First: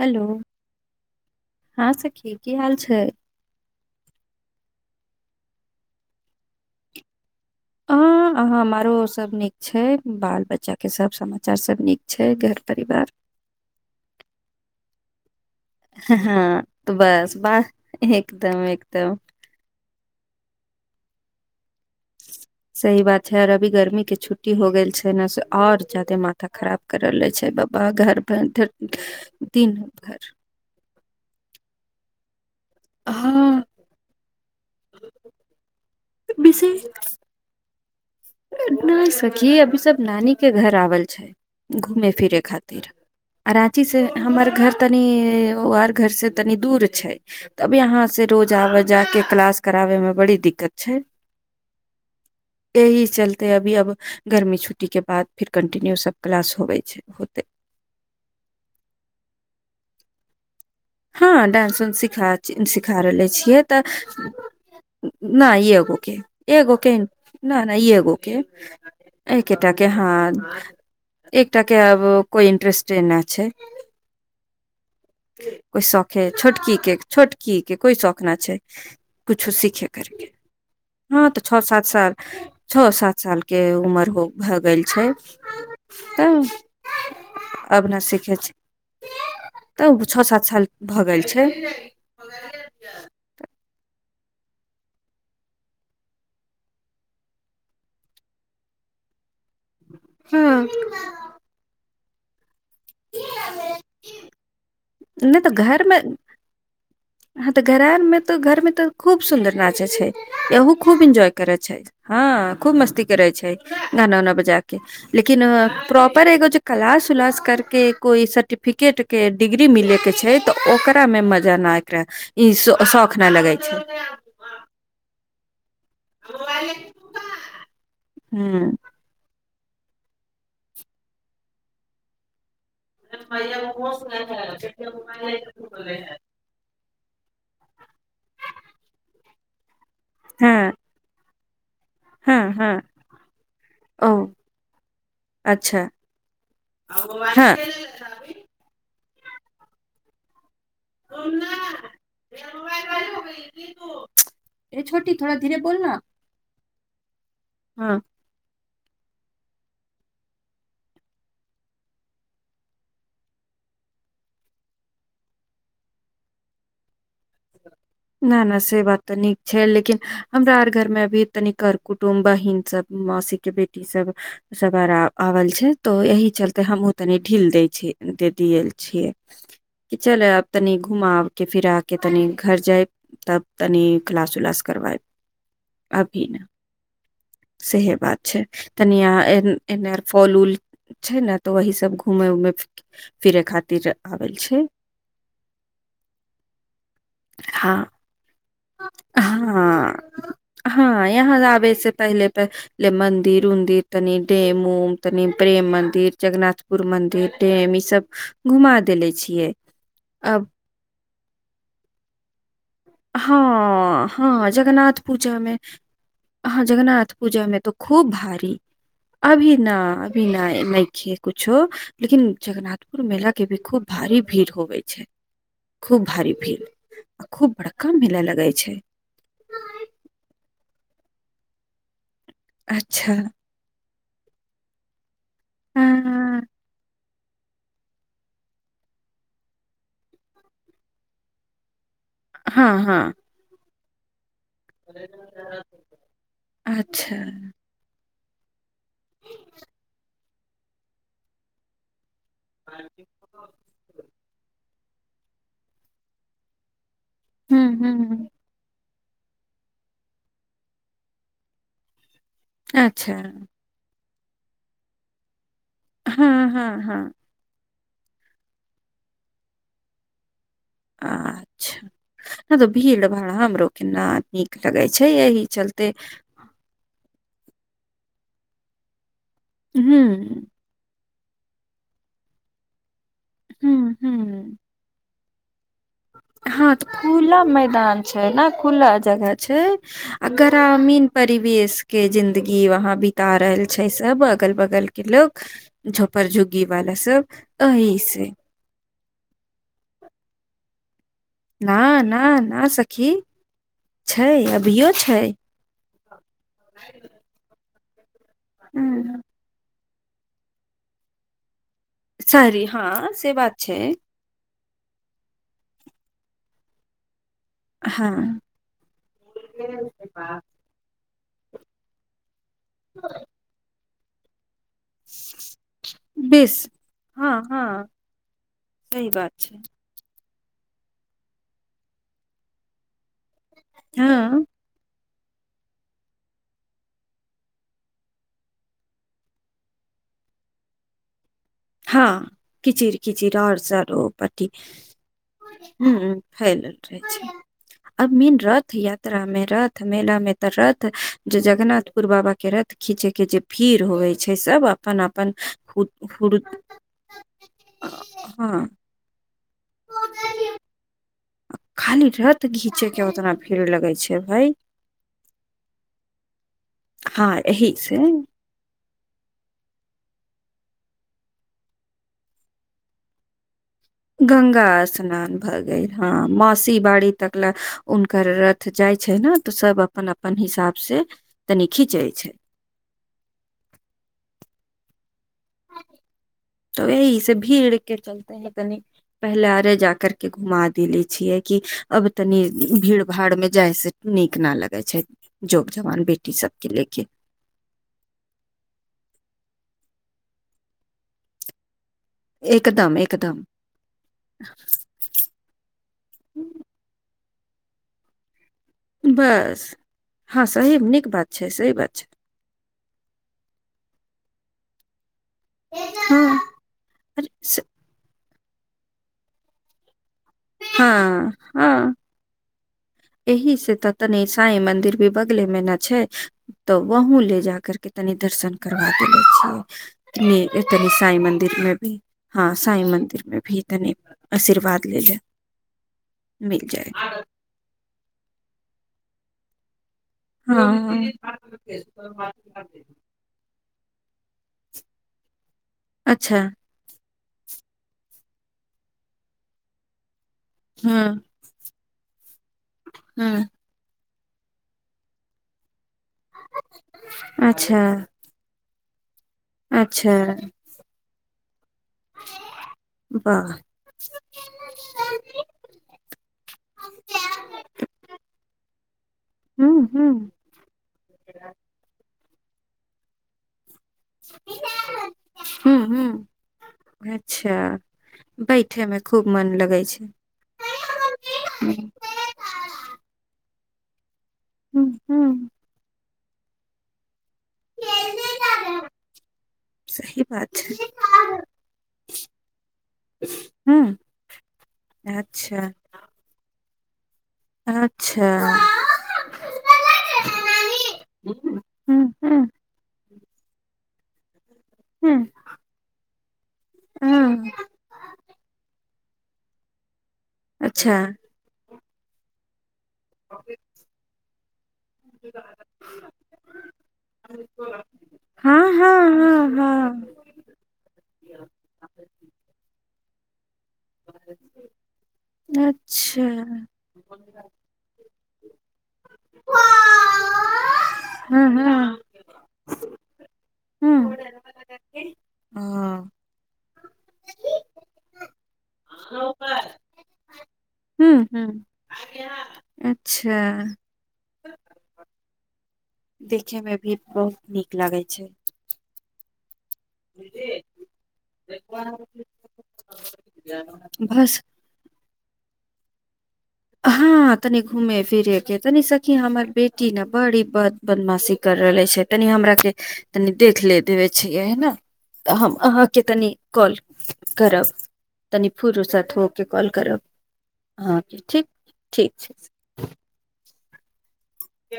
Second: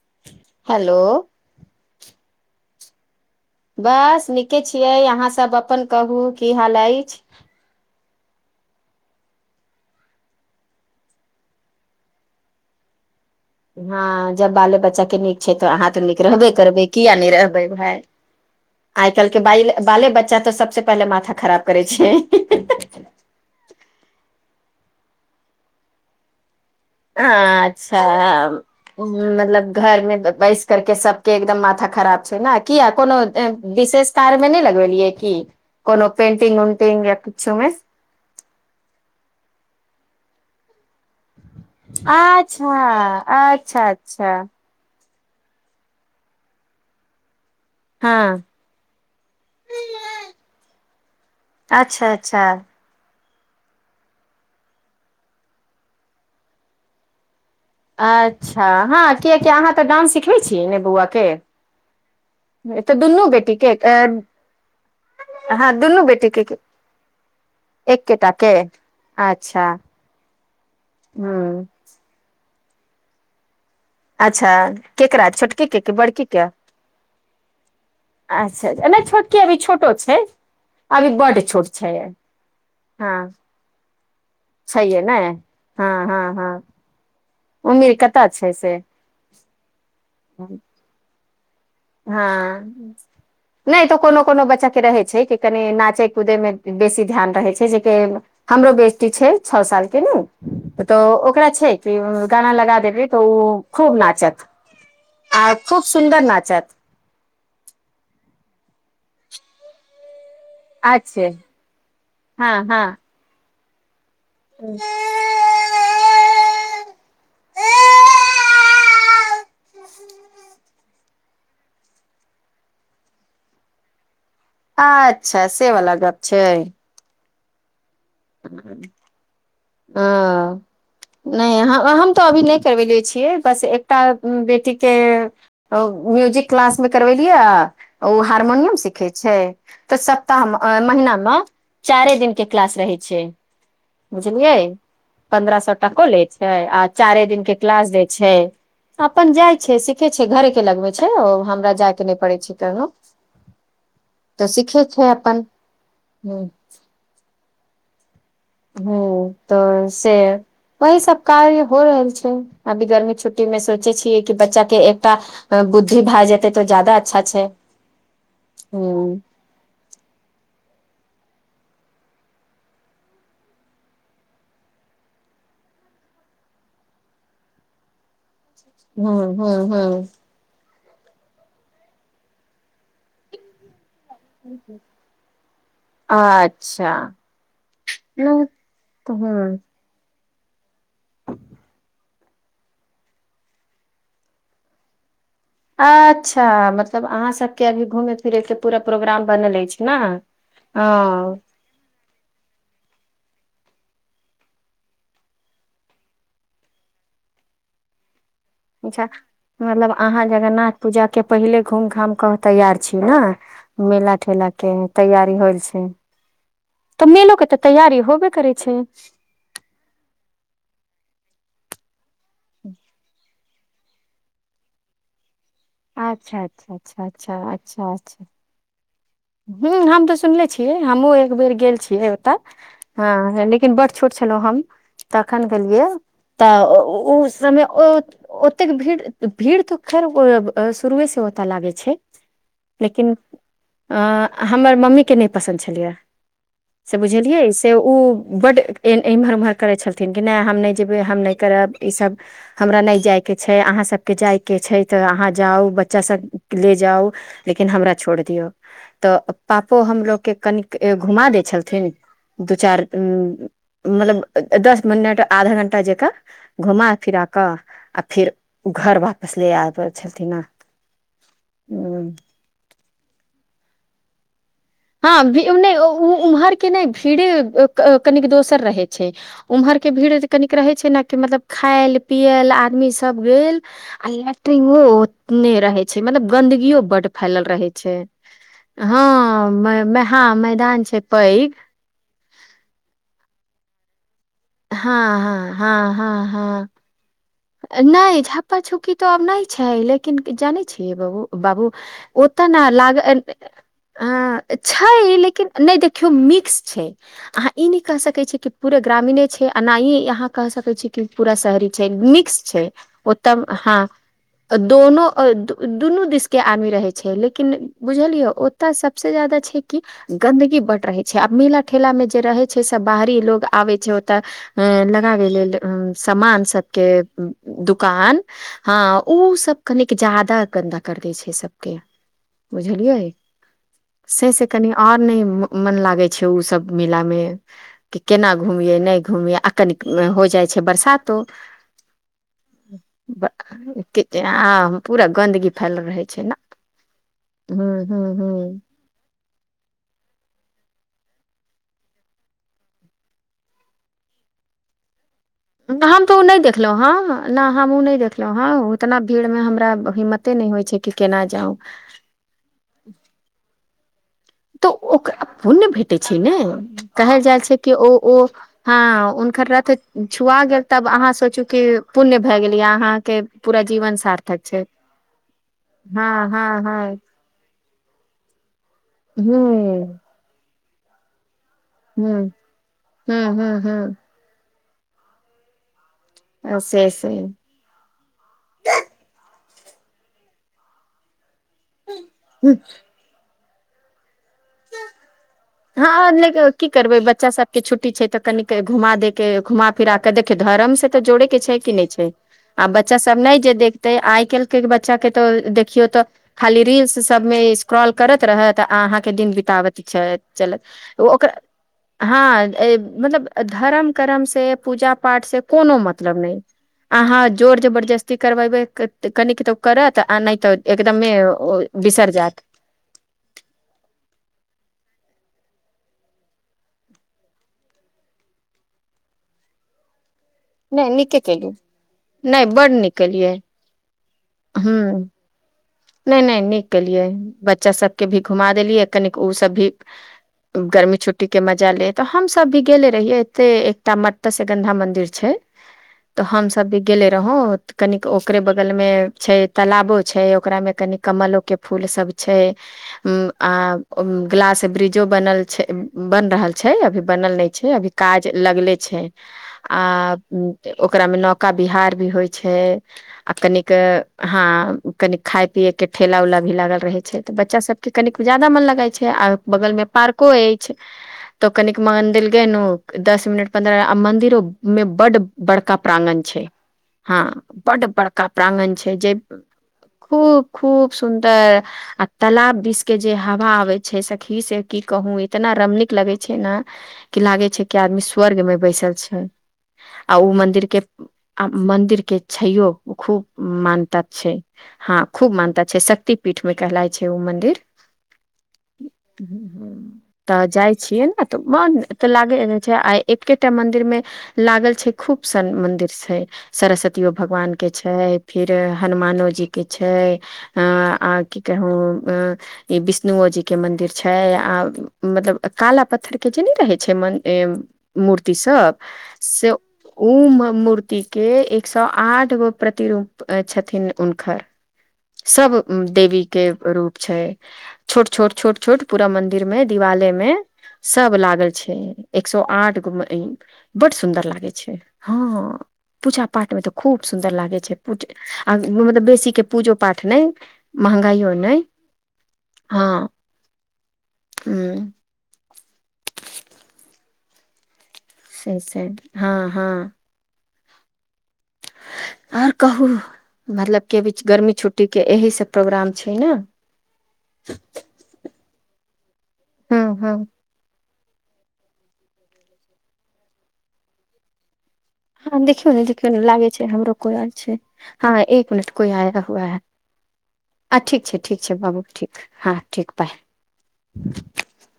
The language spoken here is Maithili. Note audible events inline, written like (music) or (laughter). हेलो हेलो हँ सखी की हाल छै छै बस नीके छियै अहाँसभ अपन कहू की हाल अछि अह अहाँ हमारो सभ नीक छै बाल बच्चाके सब समाचार सब नीक छै घर परिवार हँ जब बाले बच्चा के नीक त अहाँ तऽ नीक रहबे हँ करबै तऽ किया नहि बस रहबै वाह भाय एकदम आइ एकदम काल्हि के बाले बच्चा अचा स सबसँ पहे माथा खराब करै छै सही बात है आऔर अभी गर्मी के छुटटी कुट् हो गेल छै ने से और ज्यादे माथा खराब कर रहले ह छै बाबा घर भर अच्छा धर- मतलब दिन घरमे भर बैस करके सबके एकदम माथा खराब छै ने किया कोनो हँ विशेष कार मे नहि लगबेलियै की कोनो पेन्टिंग विशेष उन्टिंग या किछुमे नहि सखी अभी सब नानी के घर आवल छै घुमे फिरे अच्छा अच्छा खातिराँची से अच्छा हमर घर तनी ओ हर घर से तनी दूर छै तब यहााँ से हँ रोज आबे जा के क्लास कराबे में बड़ी दिक्कत छै अच्छा अच्छा एहि चलते अभी अब गर्मी छुट्टी के बाद फिर कंटिन्यू सब क्लास होबे छै होते अच्छा हँ कियकि अहाँ तऽ डान्स सिखबै छी हँ डानंस उंस तऽ सिखा दुनू रहले छियै बेटीके तऽ नहि हँ एगो दुनू के बेटीके एगो केगो के एके अच्छा के हँ एक ह के आब कोइ ट्रस्ट एना छै अच्छा केकरा छोटके के कि शौख बड़की ह के छोटकी के छोटकी के कोइ शौख न छै अच्छा नहि छोटकी कुछो अभी सीखे छोटो छै करके अभी हँ तऽ बड्ड छओ छोट सात छै साल छओ सात साल के उमर हो भए गेल छैे छै ने हँ हँ तऽ हँ अब उमिर न कतय छै से पछल भऽ गेल छै हँ नहि तऽ कोनो कोनो बच्चा के रहे छै कि कनि नाचे कूदे मे बेसी ध्यान रहे छै जेक हमरो बेसटी छै छओ साल के ने नहि तऽ ओकरा छै गाना लगा देब तऽ खूब नचत आ खूब सुन्दर नाचत ह तऽ घर आ मे तऽ घर में तऽ खूब सुन्दर नाचे छै यहू खूब अच्छे एन्जॉय करै छै हँ खूब मस्ती करै छै ह गाना उाना बजा के लेकिन प्रॉपर एगो जे क्लास उलास कर के कोई सर्टिफिकेट के डिग्री मिले के छै त ओकर मे मजा न ई शौख नहि लगै छै अच्छा से वला गप छै ह ओ नहि हम तऽ अभी ल करबेले छियै बस एकटा बेटी के म्यूजिक क्लास मे करवेलियै ओ हारमोनियम सिखे छै तऽ हँ सप्ताहमे महिनामे चारे दिन हँ के हँ क्ास रहै छै ओ बुझलिय पन्द्रह सए अच्छा टको लै छै आ चारे दिनक के हँ क्लास दै छै अपन जाइ छै सिखे छै घरे लगबै छै ओ हमरा जायके नहि पड़ै छै कहनो तऽ ए सिखे छै छोटी थोड़ा अपन धीरे बोल न ह हँ ह तऽ से वही सब कार्य हो रहल छै अभी गर्मी छुट्टी मे सोचै छियै कि बच्चाे एकटा बुद्धि भए जेतै तऽ जदाा अच्छा छै नहि नहि से हूं बात तऽ नीक छै लेकिन हमरा आर घरमे भी तनी कर कुटुं् बहिन सब मौसी के बेटी सब सब आर आवल छै तो यह चलते हमहु तनी ढील देय छी द छिय हूं हूं कि हूं चल आब तनि घुमा के फिरा के तनि घर जायब तब तनी ास उलास कर अभी ने अच्छा सेहे बात छै नहि तऽ हूं तन फल उऊल छै ने तऽ वही सब घूमे उमे फिरे खातिर आबल छै अच्छा मतलब अहाँ सबके हँ अभी घूमे फिरे के पूरा प्रोग्राम बनल अछि ने हँ हँ यहाँ आबे से पहिले प लेमन। मन्दिर उन्दिर तनी डेम ओम तनी प्रेम मन्दिर जगनाथपुर मंन्दिर डेम ई सब। घुमा अच्छा देले छियै मतलब अहाँ अब जगन्नाथ पूजा के पहिले घूम घाम कर। हँ हँ के जगन्नाथ तैयारी पूजा मे होल छै ह तऽ जगन्नाथ मेलो के पूजा तऽ में तो तैयारी खूब होबे भारी करै छै अभी न अभी नहि नहि खेत किछु। लेकिन जगनाथपुर मेला के भी खूब भारी भीड़ होे छै अच्छा अच्छा अच्छा अच्छा अचछा कम भेलै लगै छै हमहुँ एक बेेर गेल छियै अच्छा हँ लेकिन ब छोट छल हम। तखन गेलियै हँ तऽ ओ समय ओतेक भीड़ भीड़ तऽ खैर शुरुए से ओतऽ लागै छै। हँ हँ। आ हमर मम्मीके नहि पसन्द छलियै से अच्छा बुझलियै से ओ। बड्ड एम्हर ओम्हर करै छलथिन कि नहि हम नहि जेबै हम नहि करब ईसभ हमरा नहि जाइ के छै अहाँ सबके जाय के छै। तऽ अहाँ जाउ बच्चा सब ले जाउ हुँ, लेकिन हमरा छोड़ हुँ, दियौ। तऽ पापो हमलोगके कनिक घुमा दै छलथिन। दू चार उ अच्छा, मतलब दस मिनट आधा घं्टा। सभटा ज हँ, कऽ हँ, घुमा हँ, फिरा कऽ आओर फेर ओ घर वापस ले आबै छथििन हँ। अच्छा नहि तऽ भीड़ भाड़ा हमरो केनाी। क हँी नहि उम्हरके नहि भीड़े कनिक दोसर रहै छै। उम्हर हुँ, के भीड़ कनिक रहै छै ने के मतलब खायल पियल आदमी सब। सब गेल हुँ, आ हुँ, लैट्रंग। ने रही। मतलब हँ, गन्दगियो तऽ बड खुला फैलल रहै छै हँ। अ हँ मैदान छै गरामीन पैघ परिवेशके जिंन्दगी वहाँ बीता रहल। छै सब। अगल बगल हँ के लोग हँ हँ झोपड़ हँ झुग्गी हँ वाला सब। एहि नहि से झ्पा छुप। की तो आब नहि छै लेकिन जानै छियै बहु। बाबू ना, ना, ओत ना ने लाग सखी छै अभियो छै लेकिन नहि देखियौ मिक्स छै अह। ई न क सकैत छी। पूे हुँ, ग्रामीणे छै एना ई। यहाँ क सकै छी कि पूरा शहरी छै। सारी छै हँ, ओत से बात ह छै, दोनों दो। दुनू देश के आदमी रहै छै लेकिन। हँ। बुझलियै ओतय सबस जादा छै कि गंन्दगी बड रहे। आ मेला ठेला मे जे रहै छै। छे सब बाहरी लोग आवि छे। त। अ लगाबे लेल समान बेस सबके। हँ हँ दुकान हँ सही बात ओ छै सब कनेिक जा। आदा गन्दा कर दै छै सबके बुझलियै। से हँ से कनि आओर नहि। मन लागै छै ओ सब मिलामे कि केना घूमिये नहि घूमिये आ कन हो जाइ छै बरसातो। हँ कचिड़ ब- कचिड़ आओर सर कि- ओ पट्टी आ पूरा गन्दगी फैल ह रहै छै ने फैलल रहै छै हूँ आ हूँ मेन हूँ रथ यात्रा मे। रथ मेला मे ते रथ जे जगनाथ पुर बाबा के रथ खींचे के जे भीड़ होवे छै सब अपन अपन। अपन ह हु। ह नहि हम उ नहि देखलहुं हँ उतना भीड़ मे हमरा। हिम्मते नहि होइ छै कि केना। जाउ खाली रथ घीचे क ओतना। फीड़ लगै छै। भाय तऽ ओकरा पुण्य भेटैत छै ने कहल जाइ हँ छै कि एहि ओ से ओ हँ हुनकर रति। ठुआ गेल तब अहाँ सोचू क पुण्य भए गेल या अहाँके पूरा जीवन सार्थक गङ्गा छै स्नान भऽ गेल हँ मौासी बारी तक लए हुनकर रत। त जाय छै ने तो सब अपन अपन हिसाब। से तनि खीचै हू छै हू हू ह। हूँ से तऽ से यहे भीड़ के चलते है तनी पहले आ े जा कर के घुमा देले छियै। क अब तनी भीड़ भाड़ मे जयस हँ बेटी ल की सबके ले करबै के बच्चा सबके छुट्टी छै तऽ कन घुमा दे के घुमा। फिरके देखियौ धर्म से तऽ जोड़े के छै कि नहि छै। आ एकदम बच्चा सब नहि एकदम जे देखते आइ क् के बच्चा के त देखियौ तऽ खाली रिल। सब स्क्रॉल कर रहत। दिन बता बस हँ चल सही ओ नीक ओक बात छै सही बात छै हँ मतलब धर्म करर्म से पूजा को मतलब हँ नहि अह जोर जरस्ती। करबेबैऽ कनि क तो करत। तऽ नहि तऽ एकदम हँ हँ बिसरि जायत। एहि से तऽ तनी साई मंदिर भी बगले मे ने छै तऽ वहं ले जा करके तनी दर्शन करबा देले छियै। नहि तनी साई नीके केलु मन्दिर मे भी नहि हँ बड साई नीक मन्दिर केलियै मे भी तनी हूँ आशीर्वाद ले ले नहि नहि मिल नीक जाय केलियै बच्चा सब के भी घुमा देलियै कनिक ओ सब भी गर्मी हँ छुट्टी के मजा ले तऽ हमस भी गेले रहियै एते एकटा म। ओतऽसँगन्धा मंदिर छै तऽ अच्छा हमस भी गेले रहौ। कन ओकरे बगल में छै तालाबो छै। ओकरा में कनी हँ कमलो के फूल सब। छै हँ आ ग्लास ब्रिजो बनल छै बन रहल छै अभी बनल नहि छै अच्छा अभी काज लगले छै आ अच्छा ओ ओकरा मे नौकाी बिहार भी होइ छै आ वाह कनिक हँ कनी खाय पिये के ठेला उला भी लागल रहे छै तऽ बच्चा सब के कनिक जा्यदा मन लगे छै आ बगल में हूँ हूँ पार्को अछि तऽ कनिक मदिर गन दस मिनट पन्द्रह आ मंदिरो मे बड बड़का हूँ प्रांगण हूँ छै हँ अच्छा बड बड़का प्रांगण बैठे छै मे जे खूब मन लगै छै खूब खूब सुन्दर आ तालाब दिष के जे हवा आबै छै छै सक खी से की कहू हूँ इतना रमनीक लगे छै छै ने की लागे छै कि आदमी स्वर्ग में बैसल छै आ सही ओ बात मंदिर के छै मंदिर के छैयो ओ खूब हूँ मान्यता छै हँ खूब मानता अच्छा छै शक्ति पीठमे कह मन्दिर अच्छा तऽ जाइ छियै ने तऽ मन त हूँ लाग हूँ छै आ एकेटा मन्दिर मे लागल छै हूँ खूब सन मदिर छै सरस्वतियो हँ भगवान के छै फिर हनुमानोजी कि छै अ अच्छा आ की कहू ह ई विष्णुओ जी के मंदिर छै आद मतलब काला पत्थरके जे नहि रहै छै म हँ मूर्तिसभ हँ हँ से ओ हँ मूर्तिके एक सए आठ गो प्रतिरूप (unintelligible) छथिथिन हुनकर सब देवी अच्छा के रूप छै छोट छोट छोट छोट पूरा मंन्दिर मे दिवालय मे सब हँ लागल छै हँ एक सए आठ गो बड हूँ सुन्दर लागै छै हँ हँ पूजा पाठमे तऽ खूब सुन्दर लागै छै पू आ मतलब बेसीके हूँ हूँ अच्छा म देखे में भी बहुत नीक लागै छै से छै हँ हँ ह आर कहू मतलब केी बस गर्मी छुट्टी के एहि प्रोग्राम छै ने हँ तनि घूमे फिरे के तनी सखी हमर बेटी हँ ने हँ बड़ी ब बदमाशी कर रहले छै तनि हमरा के तनि देख ले देबे छियै हे ने हँ देखियौ ने देखियौ ने लागे छै हमरो कोइ आर छै करब हँ तनी एक मिनट कोई फुर्सत आया हुआ होके है कॉल करब आ ठीक छै ठीक छै बाबू ठीक हँ ठीक पाय (unintelligible) क